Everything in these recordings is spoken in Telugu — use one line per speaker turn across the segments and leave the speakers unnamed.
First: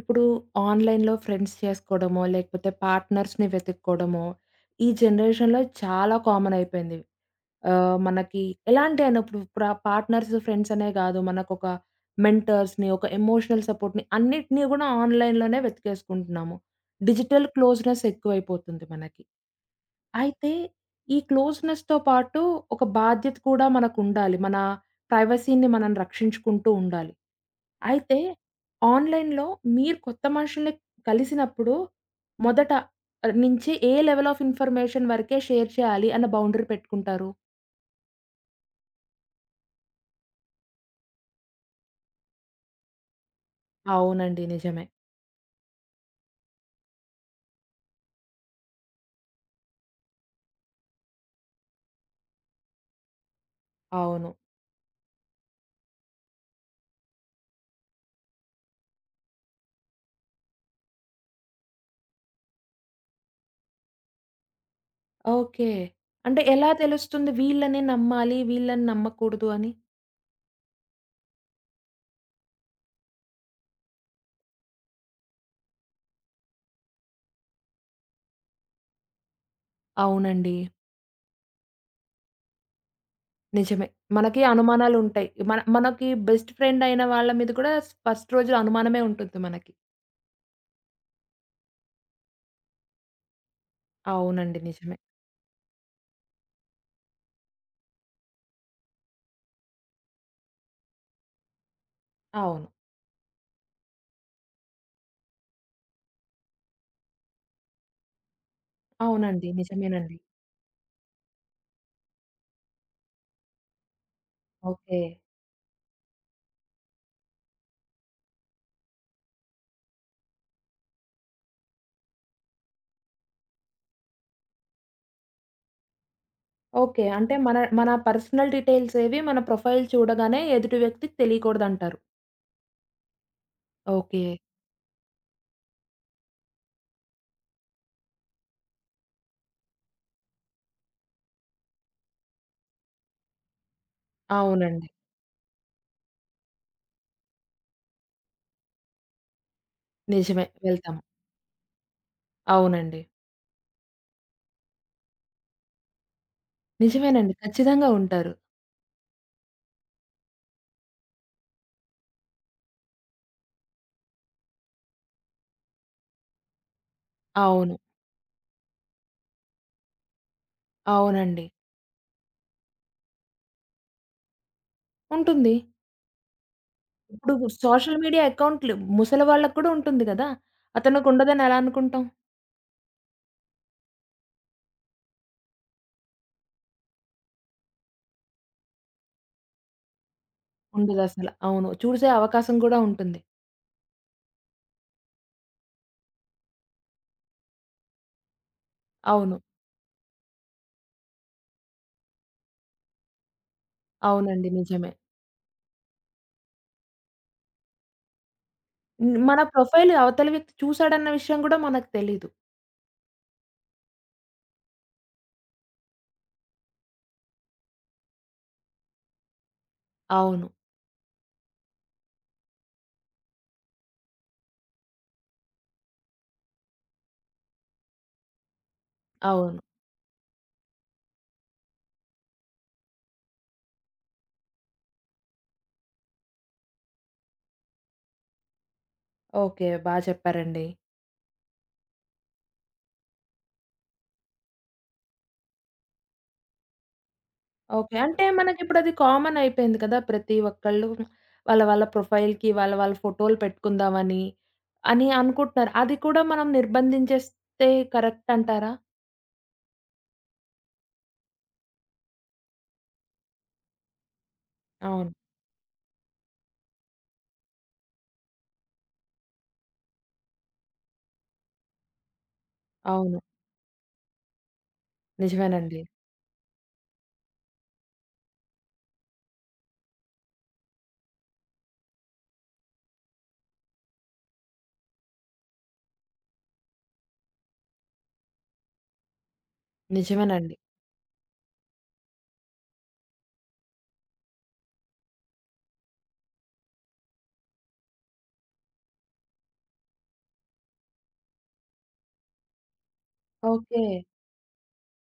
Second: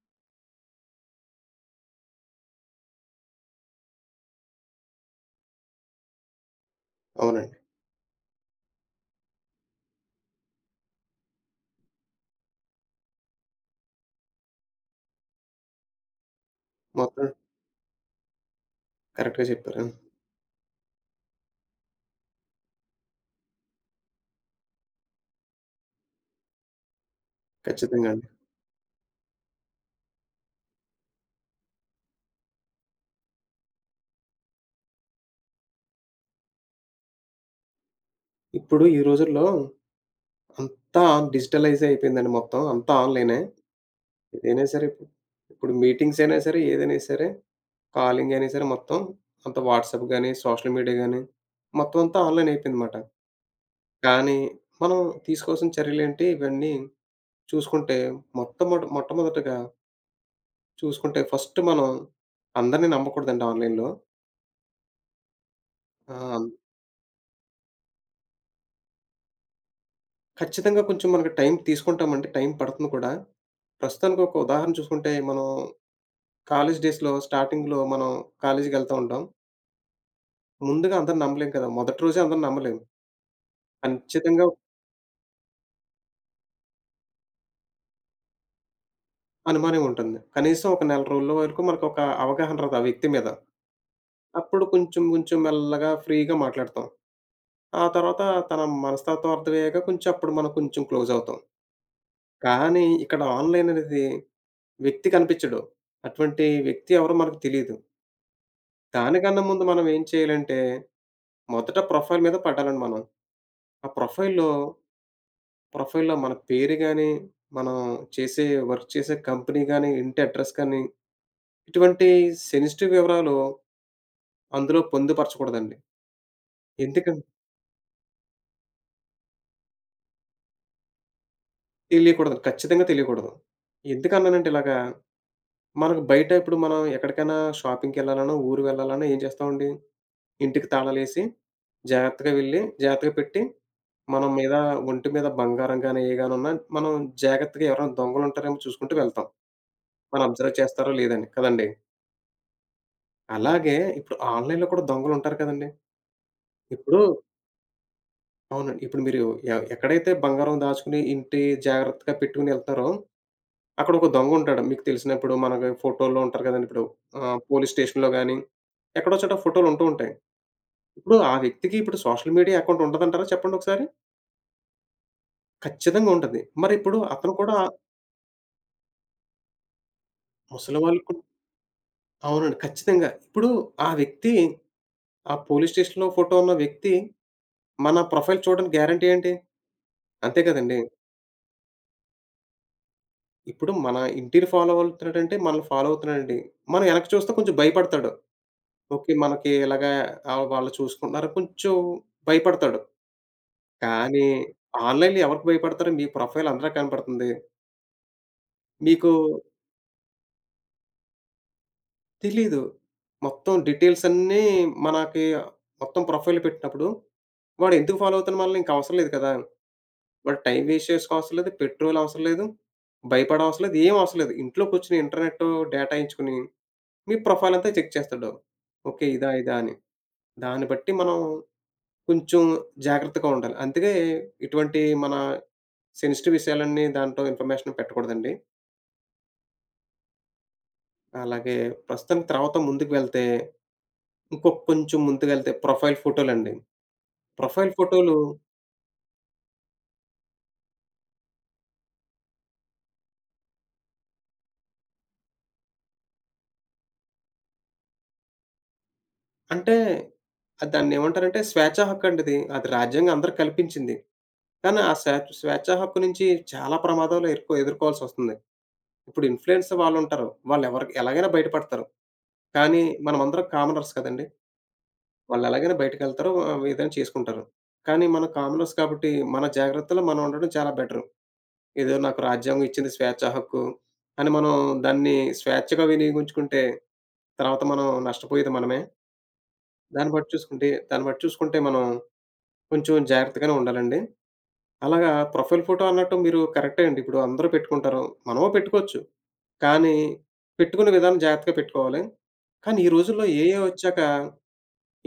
ఇప్పుడు ఆన్‌లైన్‌లో ఫ్రెండ్స్ చేసుకోవడమో, లేకపోతే పార్ట్నర్స్‌ని వెతుక్కోవడమో, ఈ జనరేషన్‌లో చాలా కామన్ అయిపోయింది.
అవునండి.
మనకి ఎలాంటి అయినా ఇప్పుడు పార్ట్నర్స్, ఫ్రెండ్స్ అనే కాదు. మనకొక మెంటర్స్‌ని, ఒక ఎమోషనల్ సపోర్ట్‌ని అన్నిటిని కూడా ఆన్‌లైన్‌లోనే వెతికేసుకుంటున్నాము.
మొత్తం
డిజిటల్ క్లోజ్‌నెస్ ఎక్కువైపోతుంది మనకి.
కరెక్ట్‌గా చెప్పారు.
అయితే ఈ క్లోజ్‌నెస్‌తో పాటు ఒక బాధ్యత కూడా మనకుండాలి. మన ప్రైవసీని మనం రక్షించుకుంటూ ఉండాలి.
ఖచ్చితంగా
అయితే
అండి.
ఆన్‌లైన్‌లో మీరు కొత్త మనుషుల్ని కలిసినప్పుడు, మొదట నుంచి ఏ లెవెల్ ఆఫ్ ఇన్ఫర్మేషన్ వరకే షేర్ చేయాలి అన్న బౌండరీ పెట్టుకుంటారు?
ఇప్పుడు ఈ రోజుల్లో అంతా డిజిటలైజ్ అయిపోయిందండి మొత్తం. అంతా ఆన్‌లైనే.
అవునండి.
ఏదైనా సరే
నిజమే.
ఇప్పుడు, ఇప్పుడు మీటింగ్స్ అయినా సరే, ఏదైనా సరే, కాలింగ్ అయినా సరే మొత్తం అంత వాట్సాప్ గాని, సోషల్ మీడియా గాని మొత్తం అంతా ఆన్‌లైన్ అయిపోయిందన్నమాట.
అవును.
కానీ మనం తీసుకోవాల్సిన చర్యలేంటి ఇవన్నీ చూసుకుంటే మొట్టమొదటగా చూసుకుంటే ఫస్ట్ మనం అందరిని నమ్మకూడదండి ఆన్‌లైన్‌లో.
ఓకే.
ఆ!
అంటే ఎలా తెలుస్తుంది వీళ్ళని నమ్మాలి, వీళ్ళని నమ్మకూడదు అని?
ఖచ్చితంగా కొంచెం మనకి టైం తీసుకుంటామండి. టైం పడుతుంది కూడా. ప్రస్తుతానికి ఒక ఉదాహరణ చూసుకుంటే, మనం కాలేజ్ డేస్‌లో స్టార్టింగ్‌లో మనం కాలేజ్‌కెళ్తా ఉంటాం.
అవునండి.
ముందుగా అందరిని నమ్మలేం కదా! మొదటి రోజే అందరిని నమ్మలేము.
నిజమే. మనకి
ఖచ్చితంగా
అనుమానాలుంటాయి. మనకి బెస్ట్ ఫ్రెండ్ అయిన వాళ్ళ మీద కూడా ఫస్ట్ రోజు అనుమానమే ఉంటుంది మనకి.
అనుమానం ఉంటుంది. కనీసం ఒక నెల రోజుల వరకు మనకొక అవగాహన రాదు ఆ వ్యక్తి మీద.
అవునండి.
అప్పుడు
నిజమే.
కొంచెం కొంచెం మెల్లగా ఫ్రీగా మాట్లాడతాం. ఆ తర్వాత తన మనస్తత్వం అర్థమయ్యాక కొంచెం అప్పుడు మనం కొంచెం క్లోజ్ అవుతాం.
అవును.
కానీ ఇక్కడ ఆన్‌లైన్ అనేది వ్యక్తి కనిపించడు. అటువంటి వ్యక్తి ఎవరో మనకు తెలీదు. దానికన్నా
అవునండి.
ముందు మనం ఏం
నిజమేనండి.
చేయాలంటే, మొదట ప్రొఫైల్ మీద పడ్డాలండి మనం. ఆ ప్రొఫైల్‌లో
ఓకే.
ప్రొఫైల్‌లో మన పేరు గాని, మనం చేసే వర్క్ చేసే కంపెనీ గాని, ఇంటి అడ్రెస్ కానీ, ఇటువంటి సెన్సిటివ్ వివరాలు అందులో పొందుపరచకూడదండి.
ఓకే.
ఎందుకం
అంటే మన మన పర్సనల్ డీటెయిల్స్ ఏవి మన ప్రొఫైల్ చూడగానే ఎదుటి వ్యక్తికి తెలియకూడదంటారు.
తెలియకూడదు. ఖచ్చితంగా తెలియకూడదు.
ఓకే.
ఎందుకన్నానంటే ఇలాగా, మనకు బయట ఇప్పుడు మనం ఎక్కడికైనా షాపింగ్‌కెళ్ళాలన్నా, ఊరు వెళ్ళాలన్నా ఏం చేస్తామండి? ఇంటికి తాళాలేసి, జాగ్రత్తగా వెళ్లి, జాగ్రత్తగా పెట్టి, మనం మీద
అవునండి.
ఒంటి మీద బంగారం గాని, ఏ గాని ఉన్నా మనం జాగ్రత్తగా ఎవరైనా దొంగలుంటారేమో చూసుకుంటూ వెళ్తాం. మనం
నిజమే.
అబ్జర్వ్ చేస్తారో
వెళ్తాము.
లేదని. కదండీ!
అవునండి.
అలాగే ఇప్పుడు ఆన్‌లైన్‌లో కూడా దొంగలుంటారు కదండీ! ఇప్పుడు
నిజమేనండి. ఖచ్చితంగా ఉంటారు.
అవునండి. ఇప్పుడు మీరు ఎక్కడైతే బంగారం దాచుకుని ఇంటి జాగ్రత్తగా పెట్టుకొని ఎళ్తారో, అక్కడ ఒక దొంగుంటాడు. మీకు తెలిసినప్పుడు మనకి ఫోటోల్లో ఉంటారు కదండీ! ఇప్పుడు పోలీస్
అవును.
స్టేషన్‌లో గాని, ఎక్కడో చోట ఫోటోలుంటూ ఉంటాయి. ఇప్పుడు ఆ
అవునండి.
వ్యక్తికి ఇప్పుడు సోషల్ మీడియా అకౌంట్ ఉండదంటారా చెప్పండొకసారి?
ఉంటుంది.
ఖచ్చితంగా ఉంటది. మరిప్పుడు అతను
ఇప్పుడు
కూడా
సోషల్ మీడియా అకౌంట్‌లు ముసలి వాళ్ళకి కూడా ఉంటుంది గదా!
ముసలి
అతనికి
వాళ్ళకు
ఉండదని ఎలా అనుకుంటాం?
అవునండి. ఖచ్చితంగా. ఇప్పుడు ఆ వ్యక్తి ఆ పోలీస్ స్టేషన్‌లో ఫోటో ఉన్న వ్యక్తి మన ప్రొఫైల్ చూడడానికి గ్యారంటీ ఏంటి? అంతే కదండీ!
ఉండదసల. అవును. చూసే అవకాశం కూడా ఉంటుంది.
ఇప్పుడు మన ఇంటిని ఫాలో అవుతున్నాడంటే మనల్ని ఫాలో అవుతున్నాడండి. మనం వెనక్కి చూస్తే కొంచెం భయపడతాడు. ఓకే.
అవును.
మనకి ఇలాగా వాళ్ళు చూసుకుంటున్నారు కొంచెం భయపడతాడు. కానీ
అవునండి. నిజమే.
ఆన్‌లైన్‌లో ఎవరికి భయపడతారు? మీ ప్రొఫైల్ అందరికి కనపడుతుంది. మీకు
హ్మ్. మన ప్రొఫైల్ అవతల వ్యక్తి చూసాడన్న విషయం గూడా మనకు తెలీదు.
తెలీదు. మొత్తం డీటెయిల్స్ అన్నీ మనకి మొత్తం ప్రొఫైల్ పెట్టినప్పుడు, వాడెందుకు ఫాలో అవుతాడు మనల్ని? ఇంక అవసరం లేదు కదా! వాడు
అవును.
టైమ్ వేస్ట్ చేసుకో అవసరం లేదు. పెట్రోల్ అవసరం లేదు. భయపడ అవసరం లేదు. ఏం అవసరం లేదు. ఇంట్లో కూర్చొని ఇంటర్నెట్ డేటా ఎయించుకొని, మీ ప్రొఫైల్ అంతా చెక్ చేస్తాడు. ఓకే. ఇదా? ఇదా?
అవును.
అని. దాన్ని బట్టి మనం కొంచెం జాగ్రత్తగా ఉండాలి. అందుకే ఇటువంటి మన సెన్సిటివ్ విషయాలన్నీ దాంట్లో ఇన్ఫర్మేషన్ పెట్టకూడదండి.
ఓకే. బా చెప్పారండి.
అలాగే ప్రస్తుతానికి తర్వాత ముందుకు వెళ్తే ఇంకొ కొంచెం ముందుకెళ్తే ప్రొఫైల్ ఫోటోలండి. Profile
okay.
ఫోటోలు
అంటే మనకిప్పుడది కామన్ అయిపోయింది కదా! ప్రతి ఒక్కళ్ళు వాళ్ళ వాళ్ళ ప్రొఫైల్‌కి వాళ్ళ వాళ్ళ ఫోటోలు పెట్టుకుందామని, అని అనుకుంటున్నారు. అది కూడా మనం నిర్బంధించేస్తే కరెక్ట్ అంటారా?
అంటే దాన్నేమంటారంటే స్వేచ్ఛా హక్కండిది. అది రాజ్యాంగం అందరికి కల్పించింది. కానీ ఆ
అవును.
స్వే స్వేచ్ఛా హక్కు నుంచి చాలా ప్రమాదాలు ఎదుర్కోవాల్సొస్తుంది. ఇప్పుడు ఇన్‌ఫ్లుయెన్స్ వాళ్ళుంటారు. వాళ్ళెవరికి ఎలాగైనా బయటపడతారు. కానీ
అవును.
మనమందరం కామనర్స్ కదండీ! వాళ్ళెలాగైనా
నిజమేనండి.
బయటికెళ్తారు. ఏదైనా చేసుకుంటారు. కానీ మనం కామనర్స్ కాబట్టి మన జాగ్రత్తలో మనం ఉండడం చాలా బెటరు. ఏదో నాకు రాజ్యాంగం ఇచ్చింది స్వేచ్ఛా హక్కు అని మనం దాన్ని స్వేచ్ఛగా వినియోగించుకుంటే, తర్వాత మనం నష్టపోయేది మనమే.
నిజమేనండి.
దాన్ని బట్టి చూసుకుంటే మనం కొంచెం జాగ్రత్తగానే ఉండాలండి. అలాగా ప్రొఫైల్ ఫోటో అన్నట్టు మీరు కరెక్టే అండి. ఇప్పుడు అందరూ పెట్టుకుంటారు. మనము పెట్టుకోవచ్చు. కానీ పెట్టుకునే విధానం జాగ్రత్తగా పెట్టుకోవాలి. కానీ ఈ రోజుల్లో ఏఐ
ఓకే.
వచ్చాక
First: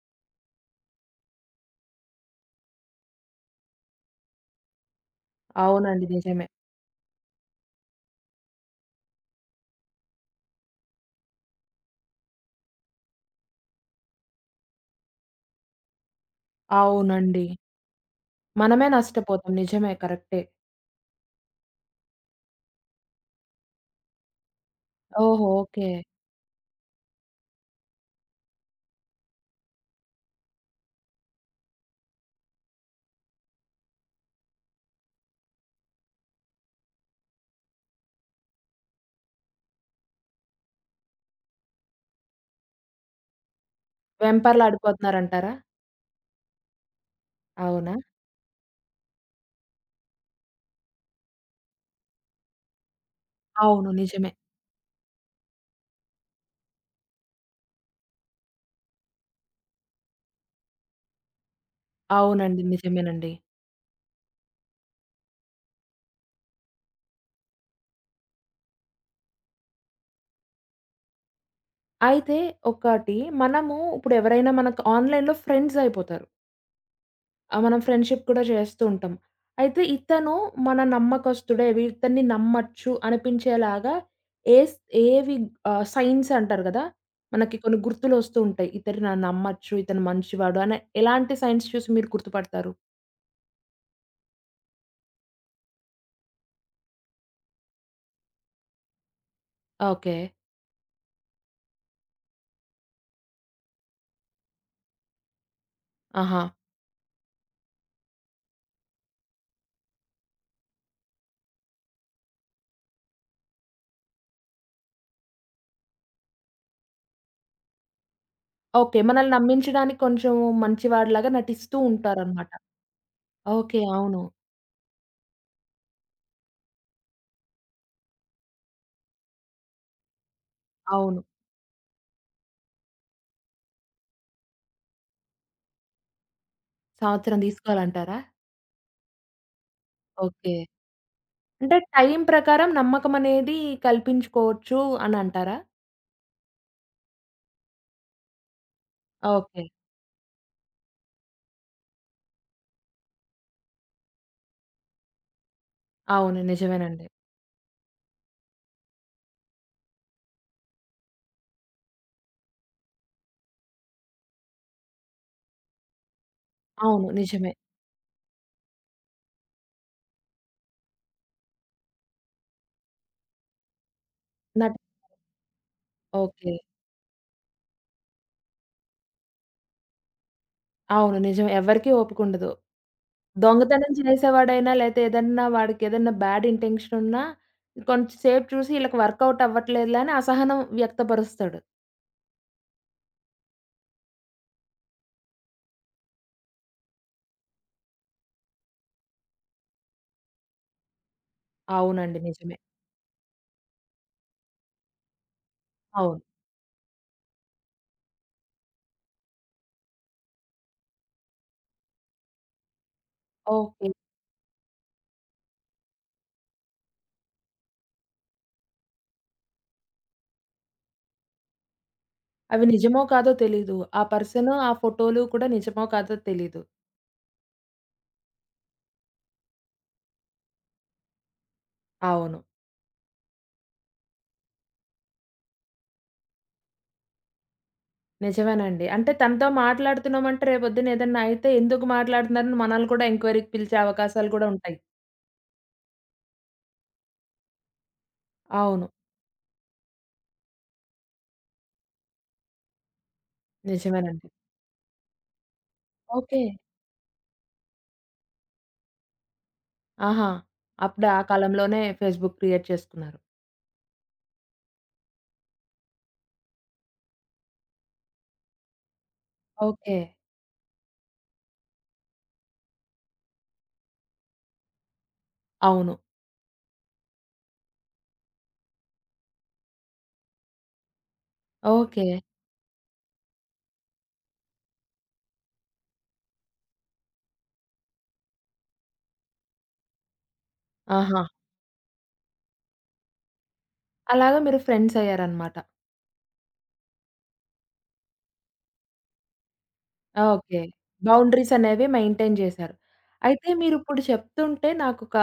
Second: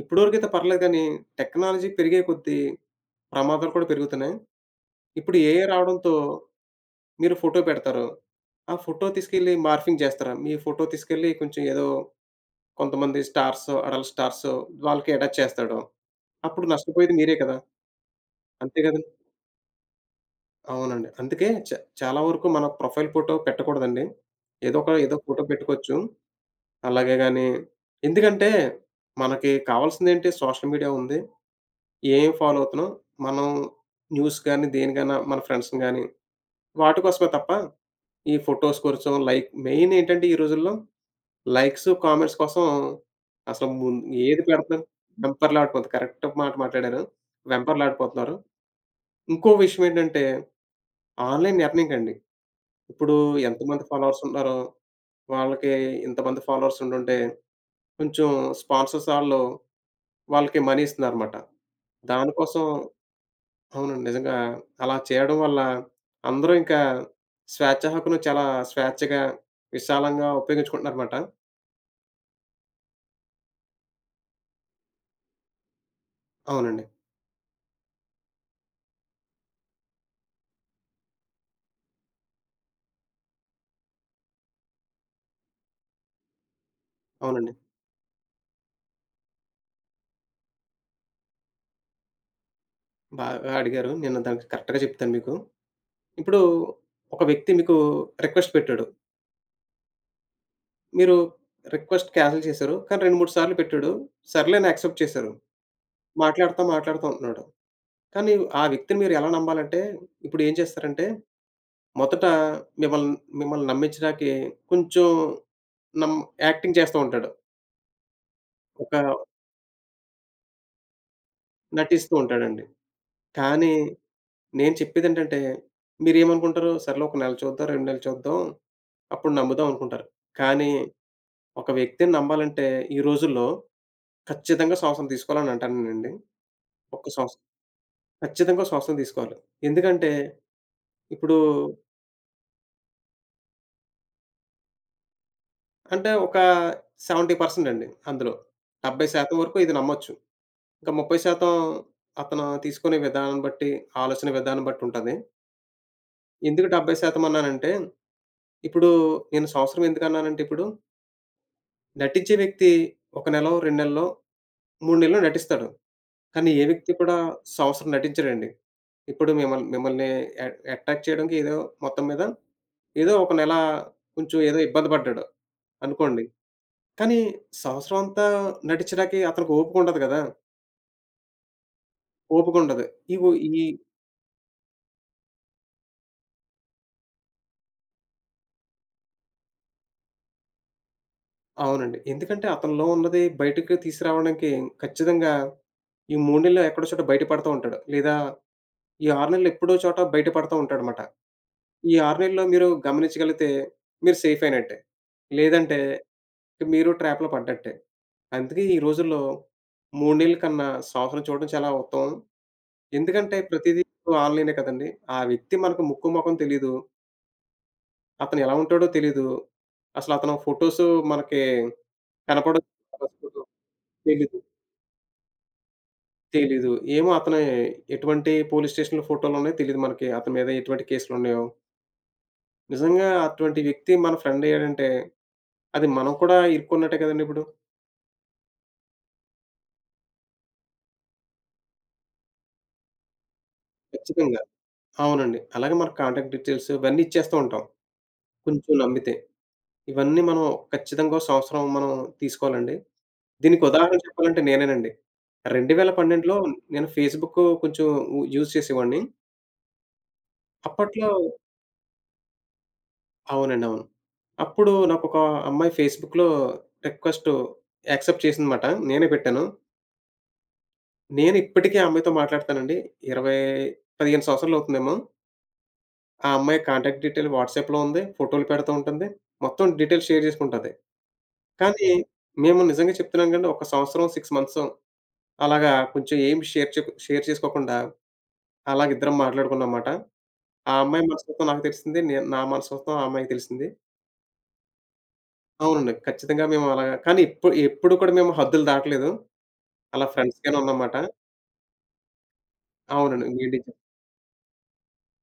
ఇప్పటివరకైతే పర్లేదు కానీ టెక్నాలజీ పెరిగే కొద్దీ ప్రమాదాలు కూడా పెరుగుతున్నాయి. ఇప్పుడు ఏఐ
అవునండి.
రావడంతో
నిజమే.
మీరు ఫోటో పెడతారు. ఆ ఫోటో తీసుకెళ్ళి మార్ఫింగ్ చేస్తారా? మీ ఫోటో తీసుకెళ్ళి కొంచెం ఏదో కొంతమంది స్టార్సో, అడల్ట్ స్టార్సో వాళ్ళకి అటాచ్ చేస్తాడు. అప్పుడు నష్టపోయేది మీరే
అవునండి.
కదా! అంతే
మనమే
కదండీ.
నష్టపోతాం. నిజమే. కరెక్టే.
అవునండి. అందుకే చాలా వరకు మన ప్రొఫైల్ ఫోటో పెట్టకూడదండి. ఏదో ఒక ఏదో ఫోటో
ఓహో! ఓకే.
పెట్టుకోవచ్చు. అలాగే గాని ఎందుకంటే మనకి కావాల్సిందేంటి సోషల్ మీడియా ఉంది. ఏం ఫాలో అవుతున్నాం. మనం న్యూస్ గాని, దేనికైనా మన ఫ్రెండ్స్‌ని గాని వాటి కోసమే తప్ప ఈ ఫోటోస్ కోసం లైక్ మెయిన్ ఏంటంటే ఈ రోజుల్లో లైక్స్, కామెంట్స్ కోసం అసలు ఏది పెడతాం
వెంపర్లాడిపోతున్నారంటారా?
వెంపర్లాడిపోతుంది. కరెక్ట్ మాట మాట్లాడారు.
అవునా?
వెంపర్లాడిపోతున్నారు. ఇంకో విషయం ఏంటంటే ఆన్‌లైన్ ఎర్నింగండి. ఇప్పుడు ఎంతమంది
అవును.
ఫాలోవర్స్
నిజమే.
ఉన్నారో వాళ్ళకి ఇంతమంది ఫాలోవర్స్ ఉండుంటే కొంచెం స్పాన్సర్స్ ఆళ్ళు వాళ్ళకి మనీ ఇస్తున్నారన్నమాట.
అవునండి.
దానికోసం
నిజమేనండి.
అవునండి. నిజంగా అలా చేయడం వల్ల అందరూ ఇంకా స్వేచ్ఛ హక్కును చాలా స్వేచ్ఛగా, విశాలంగా ఉపయోగించుకుంటున్నారన్నమాట.
అయితే ఒకటి మనము ఇప్పుడెవరైనా మనకు ఆన్‌లైన్‌లో ఫ్రెండ్స్ అయిపోతారు.
అవునండి.
మనం ఫ్రెండ్‌షిప్ కూడా చేస్తూ ఉంటాం. అయితే ఇతను మన నమ్మకస్తుడే, ఇతన్ని నమ్మొచ్చు అనిపించేలాగా ఏస్ ఏవి సైన్స్ అంటారు కదా!
అవునండి.
మనకి కొన్ని గుర్తులొస్తూ ఉంటాయి. ఇతను నమ్మొచ్చు, ఇతను మంచివాడు అని ఎలాంటి సైన్స్ చూసి మీరు గుర్తుపడతారు?
బాగా అడిగారు. నేను దానికి కరెక్ట్‌గా చెప్తాను మీకు. ఇప్పుడు ఒక వ్యక్తి మీకు రిక్వెస్ట్ పెట్టాడు.
ఓకే.
మీరు రిక్వెస్ట్ క్యాన్సెల్ చేశారు. కానీ 2, 3 సార్లు పెట్టాడు. సర్లే అని యాక్సెప్ట్ చేశారు.
ఆహా!
మాట్లాడతాం, మాట్లాడతాం అంటున్నాడు. కానీ ఆ వ్యక్తిని మీరు ఎలా నమ్మాలంటే ఇప్పుడు ఏం చేస్తారంటే మొదట మిమ్మల్ని మిమ్మల్ని నమ్మించడానికి కొంచెం నమ్ యాక్టింగ్ చేస్తూ ఉంటాడు. ఒక
ఓకే. మనల్ని నమ్మించడానికి కొంచెం మంచివాడిలాగా నటిస్తూ
నటిస్తూ
ఉంటారనమాట.
ఉంటాడండి. కానీ
ఓకే. అవును.
నేను చెప్పేదేంటంటే, మీరేమనుకుంటారు? సర్లే ఒక నెల చూద్దాం, 2 నెలలు చూద్దాం. అప్పుడు నమ్ముదాం అనుకుంటారు. కానీ,
అవును.
ఒక వ్యక్తిని నమ్మాలంటే ఈ రోజుల్లో ఖచ్చితంగా సంవత్సరం తీసుకోవాలని అంటానండి. ఒక
సంవత్సరం
సంవత్సరం
తీసుకోవాలంటారా?
ఖచ్చితంగా సంవత్సరం తీసుకోవాలి. ఎందుకంటే,
ఓకే.
ఇప్పుడు
అంటే టైం ప్రకారం నమ్మకమనేది కల్పించుకోవచ్చు అనంటారా?
అంటే ఒక 70% అండి అందులో. 70% వరకు
ఓకే.
ఇది నమ్మొచ్చు. ఇంకా 30% అతను తీసుకునే విధానం బట్టి, ఆలోచన విధానం బట్టి ఉంటది.
అవును.
ఎందుకు
నిజమేనండి.
70% అన్నానంటే, ఇప్పుడు నేను సంవత్సరం ఎందుకన్నానంటే ఇప్పుడు నటించే వ్యక్తి ఒక నెలో, 2 నెలల్లో, 3 నెలల్లో నటిస్తాడు. కానీ ఏ వ్యక్తి
అవును.
కూడా
నిజమే.
సంవత్సరం నటించడండి. ఇప్పుడు మిమ్మల్ని ఎ అటాక్ చేయడానికి ఏదో మొత్తం మీద ఏదో ఒక నెల కొంచెం ఏదో
నట్
ఇబ్బంది పడ్డాడు అనుకోండి.
ఓకే.
కానీ సంవత్సరం అంతా నటించడానికి అతనికి ఓపిక ఉండదు కదా!
అవును. నిజమే. ఎవ్వరికీ ఓపికుండదు.
ఓపిక ఉండదు. ఇవు ఈ
దొంగతనం చేసేవాడైనా లేతే ఏదన్నా వాడికేదన్నా బ్యాడ్ ఇంటెన్షన్ ఉన్నా కొంచెం సేపు చూసి ఈళ్ళకి వర్కౌట్ అవ్వట్లేదులే అని అసహనం వ్యక్తపరుస్తాడు.
అవునండి. ఎందుకంటే అతనిలో ఉన్నది బయటకి తీసుకురావడానికి ఖచ్చితంగా ఈ 3 నెలల్లో ఎక్కడో చోట బయట పడతా ఉంటాడు. లేదా ఈ 6 నెలలు ఎప్పుడో చోట బయట పడతా ఉంటాడన్నమాట. ఈ 6
అవునండి.
నెలల్లో
నిజమే.
మీరు గమనించగలిగితే మీరు సేఫ్ అయినట్టే. లేదంటే
అవును.
మీరు ట్రాప్‌లో పడ్డట్టే. అందుకే ఈ రోజుల్లో 3 నెలల కన్నా సంవత్సరం చూడడం చాలా ఉత్తమం. ఎందుకంటే ప్రతీదీ
ఓకే.
ఇప్పుడు ఆన్‌లైనే కదండీ! ఆ వ్యక్తి మనకు ముక్కు, మొఖం తెలీదు. అతను ఎలా ఉంటాడో తెలీదు. అసలు అతను ఫోటోస్ మనకి
అవి
కనపడవు.
నిజమో కాదో తెలీదు. ఆ
తెలీదు.
పర్సన్, ఆ ఫోటోలు కూడా నిజమో కాదో తెలీదు.
తెలీదు. ఏమో అతను ఎటువంటి పోలీస్ స్టేషన్‌లో ఫోటోలున్నాయో తెలీదు మనకి. అతని మీద ఎటువంటి కేసులున్నాయో.
అవును.
నిజంగా అటువంటి వ్యక్తి మన ఫ్రెండ్ అయ్యాడంటే అది మనం కూడా ఇరుక్కున్నట్టే కదండీ ఇప్పుడు.
నిజమేనండి. అంటే తనతో మాట్లాడుతున్నామంటే రేపొద్దున ఏదన్నా అయితే ఎందుకు మాట్లాడుతున్నారని మనల్ని కూడా ఎంక్వైరీకి పిలిచే అవకాశాలు
ఖచ్చితంగా.
గూడా ఉంటాయి.
అవునండి. అలాగే మన కాంటాక్ట్ డీటెయిల్స్ ఇవన్నీ ఇచ్చేస్తూ ఉంటాం. కొంచెం
అవును.
నమ్మితే. ఇవన్నీ మనం ఖచ్చితంగా ఓ సంవత్సరం మనం తీసుకోవాలండి. దీనికి ఉదాహరణ
నిజమేనండి.
చెప్పాలంటే నేనేనండి. 2012లో
ఓకే.
నేను ఫేస్‌బుక్ కొంచెం యూజ్ చేసేవాడిని.
ఆహా! అప్పుడే
అప్పట్లో
ఆ కాలంలోనే ఫేస్‌బుక్ క్రియేట్ చేసుకున్నారు.
అవునండి. అవును. అప్పుడు నాకొక అమ్మాయి ఫేస్‌బుక్‌లో రిక్వెస్ట్ యాక్సెప్ట్ చేసిందన్నమాట. నేనే పెట్టాను.
ఓకే.
నేను ఇప్పటికీ ఆ అమ్మాయితో మాట్లాడతానండి. 20, 15 సంవత్సరాలు అవుతుందేమో!
అవును.
ఆ అమ్మాయి కాంటాక్ట్ డీటెయిల్ వాట్సాప్‌లో ఉంది. ఫోటోలు పెడతా ఉంటుంది. మొత్తం డీటెయిల్స్ షేర్ చేసుకుంటది. కానీ
ఓకే.
మేము నిజంగా చెప్తున్నాం కండి ఒక సంవత్సరం, 6 మంత్స్ అలాగా కొంచెం ఏమి షేర్ చేసుకోకుండా అలాగ ఇద్దరం మాట్లాడుకున్నామాట. ఆ అమ్మాయి
ఆహా!
మనస్తత్వం నాకు తెలిసింది. నా మనస్తత్వం ఆ అమ్మాయికి తెలిసింది.
అలాగా మీరు ఫ్రెండ్స్ అయ్యారన్నమాట.
అవునండి. ఖచ్చితంగా మేము అలాగా కానీ ఎప్పుడు ఎప్పుడు కూడా మేము హద్దులు దాటలేదు. అలా ఫ్రెండ్స్‌గానే
ఓకే.
ఉన్నాం మాట.
బౌండరీస్ అనేవి మెయింటైన్ చేశారు.
అవునండి.
అయితే
మీడియం
మీరిప్పుడు చెప్తుంటే నాకొక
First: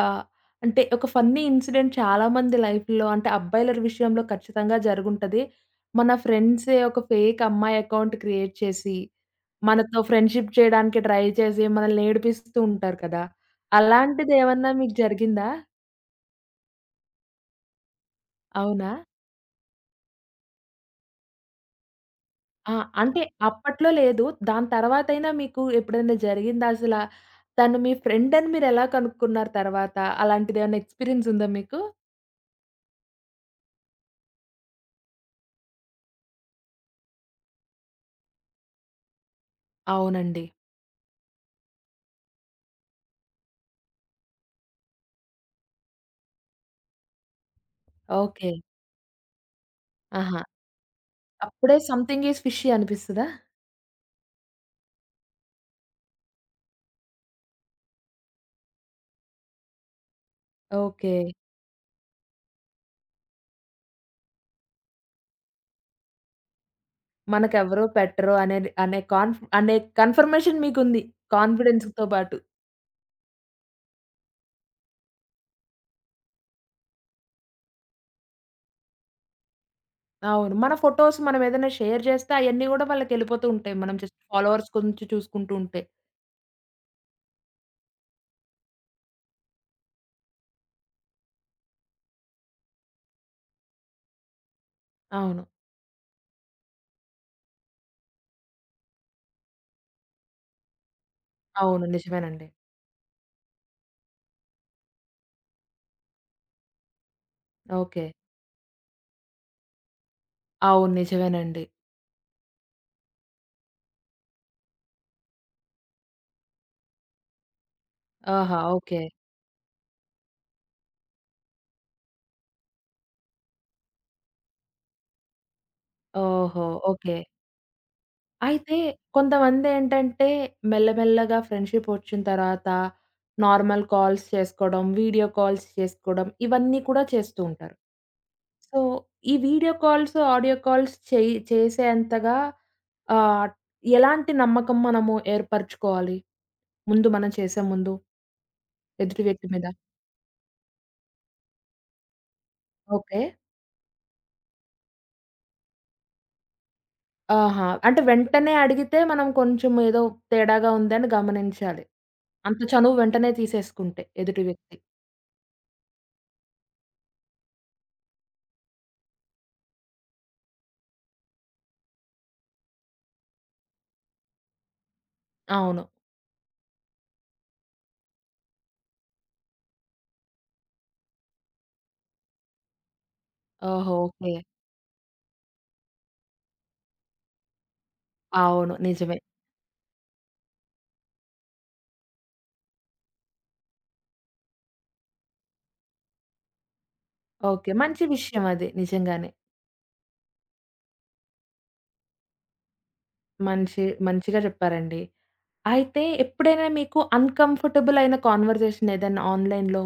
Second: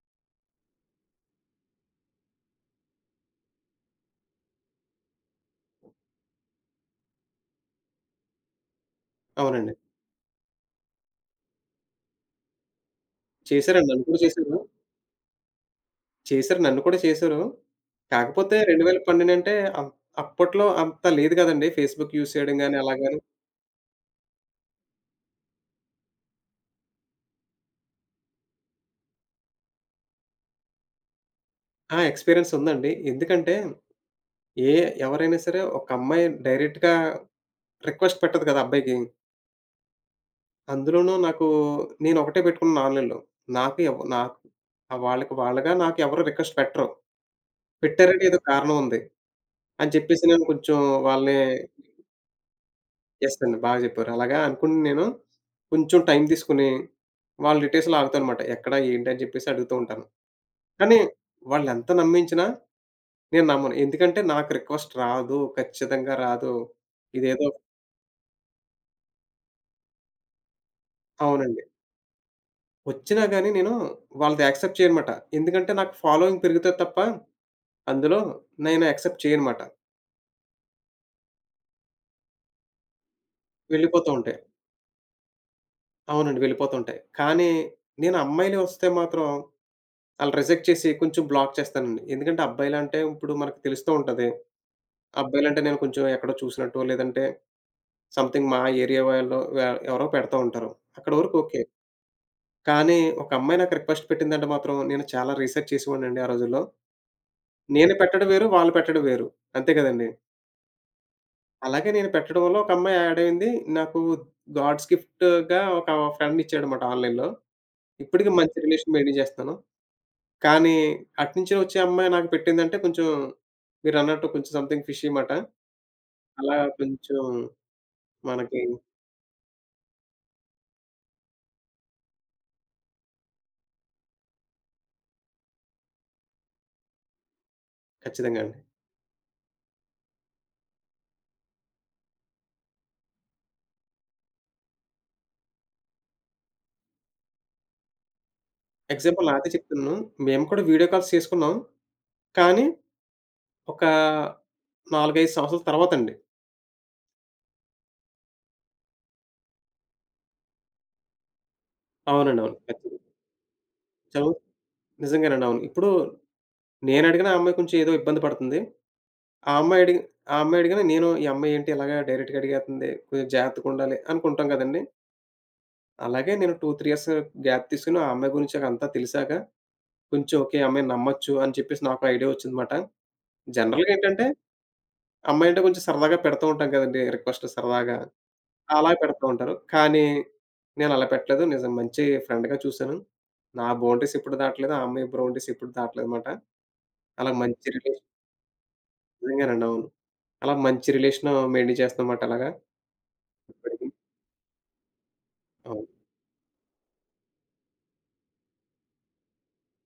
అంటే ఒక ఫన్నీ ఇన్సిడెంట్ చాలామంది లైఫ్‌లో అంటే అబ్బాయిల విషయంలో ఖచ్చితంగా జరుగుంటది. మన ఫ్రెండ్సే ఒక ఫేక్ అమ్మాయి అకౌంట్ క్రియేట్ చేసి,
అవునండి.
మనతో ఫ్రెండ్‌షిప్ చేయడానికి ట్రై చేసి మనల్ని ఏడిపిస్తూ ఉంటారు కదా!
చేశారండి. నన్ను కూడా చేశారు.
అలాంటిదేమన్నా మీకు జరిగిందా?
చేశారు. నన్ను కూడా చేశారు. కాకపోతే
అవునా?
2012 అంటే అం అప్పట్లో అంత లేదు కదండీ. ఫేస్‌బుక్ యూజ్ చేయడం
ఆ!
గాని అలా గాని.
అంటే అప్పట్లో లేదు. దాని తర్వాతైనా మీకు ఎప్పుడైనా జరిగిందా అసల? తను మీ ఫ్రెండ్ అని మీరెలా కనుక్కున్నారు తర్వాత? అలాంటిదేమన్నా ఎక్స్‌పీరియన్స్ ఉందా మీకు?
ఆ! ఎక్స్‌పీరియన్స్ ఉందండి. ఎందుకంటే ఏ ఎవరైనా సరే ఒక అమ్మాయి డైరెక్ట్‌గా రిక్వెస్ట్ పెట్టదు కదా! అబ్బాయికి.
అవునండి.
అందులోనూ నాకు నేను ఒకటే పెట్టుకున్నాను ఆన్‌లైన్‌లో. నాకు ఆ వాళ్ళకి వాళ్ళుగా నాకు ఎవరు రిక్వెస్ట్ పెట్టరు. పెట్టారంటే ఏదో
ఓకే.
కారణం ఉంది. అని చెప్పేసి
ఆహా!
నేను కొంచెం వాళ్ళని
అప్పుడే సంథింగ్ ఈజ్ ఫిష్షీ అనిపిస్తదా?
యెస్ అండి. బాగా జెప్పారు. అలాగా అనుకుని నేను కొంచెం టైం తీసుకొని వాళ్ళ డీటెయిల్స్‌లో ఆగుతానన్నమాట. ఎక్కడ ఏంటి అని జెప్పేసి అడుగుతూ ఉంటాను. కానీ
ఓకే.
వాళ్ళెంత నమ్మించినా నేను నమ్మను. ఎందుకంటే నాకు రిక్వెస్ట్ రాదు. ఖచ్చితంగా రాదు. ఇదేదో
మనకెవరో పెట్టరు అనేది అనే కాన్ఫ్ అనే కన్ఫర్మేషన్ మీకుంది.
అవునండి.
కాన్ఫిడెన్స్‌తో పాటు.
వచ్చినా గాని నేను వాళ్ళది యాక్సెప్ట్ చేయనమాట. ఎందుకంటే నాకు ఫాలోయింగ్ పెరుగుతది తప్ప అందులో నేను యాక్సెప్ట్ చేయనమాట.
అవును. మన ఫోటోస్ మనమేదైనా షేర్ చేస్తే అయన్నీ గూడా వాళ్ళకెళ్ళిపోతూ ఉంటాయి. మనం
వెళ్ళిపోతూ
జస్ట్
ఉంటాయి.
ఫాలోవర్స్ గురించి చూసుకుంటూ ఉంటే.
అవునండి. వెళ్ళిపోతూ ఉంటాయి. కానీ నేను అమ్మాయిలే వస్తే మాత్రం ఆళ్ళు రిజెక్ట్ చేసి కొంచెం బ్లాక్ చేస్తానండి. ఎందుకంటే అబ్బాయిలంటే ఇప్పుడు మనకు తెలుస్తూ ఉంటది.
అవును.
అబ్బాయిలంటే నేను కొంచెం ఎక్కడో చూసినట్టో, లేదంటే సంథింగ్ మా ఏరియా వాళ్ళు ఎవరో పెడతా ఉంటారు. అక్కడి వరకు ఓకే.
అవును. నిజమేనండి.
కానీ ఒక అమ్మాయి నాకు రిక్వెస్ట్ పెట్టిందంటే మాత్రం నేను చాలా రీసెర్చ్ చేసేవాడినండి ఆ రోజుల్లో. నేను
ఓకే.
పెట్టడం వేరు, వాళ్ళు పెట్టడం వేరు. అంతే కదండీ!
అవును. నిజమేనండి.
అలాగే నేను పెట్టడం వల్ల ఒక అమ్మాయి యాడ్ అయింది. నాకు గాడ్స్ గిఫ్ట్‌గా ఒక ఫ్రెండ్ ఇచ్చాడన్నమాట ఆన్‌లైన్‌లో. ఇప్పటికి
ఆహా!
మంచి రిలేషన్
ఓకే.
మెయింటైన్ చేస్తున్నాను. కానీ అటునుంచి వచ్చే అమ్మాయి నాకు పెట్టిందంటే కొంచెం మీరన్నట్టు కొంచెం సంథింగ్ ఫిషీ మాట. అలా
ఓహో! ఓకే.
కొంచెం మనకి
అయితే కొంతమందేంటంటే మెల్లమెల్లగా ఫ్రెండ్‌షిప్ వచ్చిన తర్వాత నార్మల్ కాల్స్ చేసుకోవడం, వీడియో కాల్స్ చేసుకోవడం ఇవన్నీ కూడా చేస్తూ ఉంటారు.
ఖచ్చితంగా అండి.
సో, ఈ వీడియో కాల్స్, ఆడియో కాల్స్ చేసేంతగా ఆహ్, ఎలాంటి నమ్మకం మనము ఏర్పరచుకోవాలి? ముందు మనం చేసే ముందు ఎదుటి
ఎగ్జాంపుల్
వ్యక్తి
నాదే
మీద?
చెప్తున్నాను. మేము కూడా వీడియో కాల్స్ చేసుకున్నాం. కానీ,
ఓకే.
ఒక 4, 5 సంవత్సరాల తర్వాతండి.
ఆహా! అంటే వెంటనే అడిగితే మనం కొంచెం ఏదో తేడాగా ఉందని గమనించాలి.
అవునండి. అవును.
అంత చనువు
ఖచ్చితంగా.
వెంటనే తీసేసుకుంటే
చదువు
ఎదుటి వ్యక్తి.
నిజంగానండి. అవును. ఇప్పుడు నేనడిగినా ఆ అమ్మాయి కొంచెం ఏదో ఇబ్బంది పడుతుంది. ఆ అమ్మాయి అడిగి ఆ అమ్మాయి అడిగినా నేను ఈ అమ్మాయి ఏంటి ఇలాగా డైరెక్ట్‌గా అడిగేత్తంది. కొంచెం జాగ్రత్తగుండాలి అనుకుంటాం కదండీ!
అవును.
అలాగే నేను 2, 3 ఇయర్స్ గ్యాప్ తీసుకొని ఆ అమ్మాయి గురించి నాకు అంతా తెలిసాక కొంచెం ఓకే. ఈ అమ్మాయిని నమ్మొచ్చు అని చెప్పేసి నాకు ఐడియా వచ్చిందన్నమాట. జనరల్‌గా
ఓహో!
ఏంటంటే
ఓకే.
అమ్మాయి అంటే కొంచెం సరదాగా పెడతా ఉంటాం కదండీ! రిక్వెస్ట్ సరదాగా.
అవును.
అలా
నిజమే.
పెడతా ఉంటారు. కానీ నేనలా పెట్టలేదు. నిజం మంచి ఫ్రెండ్‌గా చూసాను. నా బౌండరీస్ ఎప్పుడు దాటలేదు. ఆ అమ్మాయి బౌండరీస్ ఎప్పుడు దాటలేదమాట. అలా మంచి
ఓకే.
రిలేషన్
మంచి విషయం అది నిజంగానే.
నిజంగానండి. అవును. అలా మంచి రిలేషన్ మెయింటైన్ చేస్తున్నామాట అలాగా
మంచి
ఇప్పటికి.
మంచిగా చెప్పారండి.
అవును.
అయితే ఎప్పుడైనా మీకు అన్‌కంఫర్టబుల్ అయిన కాన్వర్జేషన్ ఏదైనా ఆన్‌లైన్‌లో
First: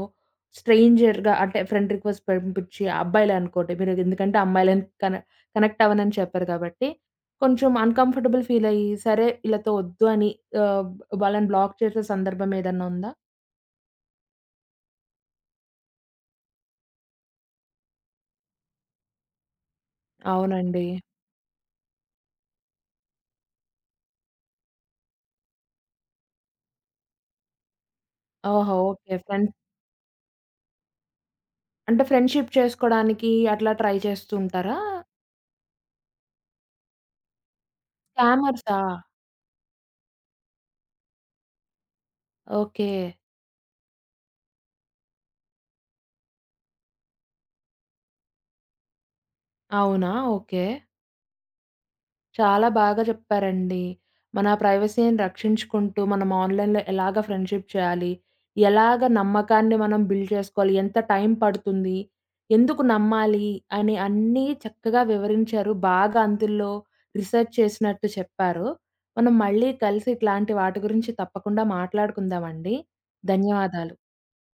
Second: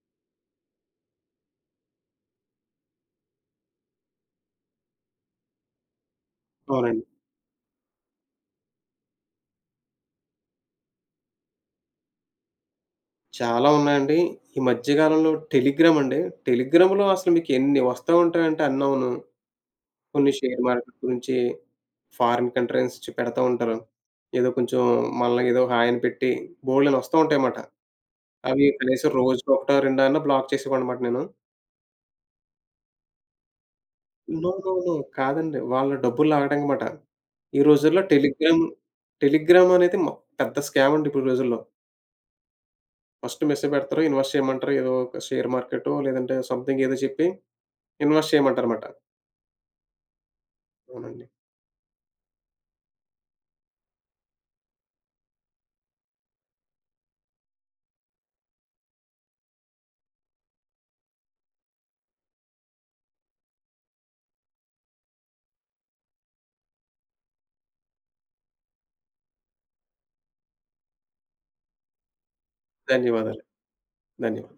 స్ట్రేంజర్‌గా అంటే ఫ్రెండ్ రిక్వెస్ట్ పంపించి అబ్బాయిలే అనుకోండి. మీరు ఎందుకంటే అమ్మాయిలని కనెక్ట్ అవ్వనని చెప్పారు కాబట్టి,
అవునండి.
కొంచెం అన్‌కంఫర్టబుల్ ఫీల్ అయ్యి సరే వీళ్ళతో వద్దు అని ఆహ్, వాళ్ళని బ్లాక్ చేసే సందర్భం ఏదన్నా ఉందా?
చాలా ఉన్నాయండి. ఈ మధ్య కాలంలో టెలిగ్రామ్ అండి. టెలిగ్రామ్‌లో అసలు మీకు ఎన్ని వస్తా ఉంటాయంటే అన్ని అవును. కొన్ని షేర్
అవునండి.
మార్కెట్ గురించి, ఫారిన్ కంట్రీస్ నుంచి పెడతా ఉంటారు. ఏదో కొంచెం మనల్ని ఏదో హాయ్ అని పెట్టి బోలెడన్ని వస్తా ఉంటాయన్నమాట. అవి
ఓహో!
కనీసం
ఓకే.
రోజుకొకటో, రెండో అన్నా బ్లాక్ చేసేవాడినమాట నేను.
అంటే ఫ్రెండ్‌షిప్ చేసుకోవడానికి అట్లా ట్రై చేస్తూ
నో, నో,
ఉంటారా?
నో. కాదండి. వాళ్ళ డబ్బులు లాగడానికి మాట. ఈ రోజుల్లో టెలిగ్రామ్,
స్కామర్సా?
టెలిగ్రామ్ అనేది పెద్ద స్కామ్ అండి ఇప్పుడు రోజుల్లో.
ఓకే.
ఫస్ట్ మెసేజ్ పెడతారు. ఇన్వెస్ట్ చేయమంటారు. ఏదో ఒక షేర్ మార్కెటో లేదంటే సంథింగ్ ఏదో చెప్పి ఇన్వెస్ట్ చేయమంటారు మాట.
అవునా? ఓకే.
అవునండి.
చాలా బాగా చెప్పారండి. మన ప్రైవసీని రక్షించుకుంటూ, మనం ఆన్‌లైన్‌లో ఎలాగ ఫ్రెండ్‌షిప్ చేయాలి? ఎలాగ నమ్మకాన్ని మనం బిల్డ్ చేసుకోవాలి? ఎంత టైం పడుతుంది? ఎందుకు నమ్మాలి? అని అన్నీ చక్కగా వివరించారు. బాగా అందులో రిసర్చ్ చేసినట్టు చెప్పారు. మనం మళ్ళీ కలిసి ఇట్లాంటి వాటి గురించి తప్పకుండా మాట్లాడుకుందామండి.
ధన్యవాదాలు.
ధన్యవాదాలు.
ధన్యవాదాలు.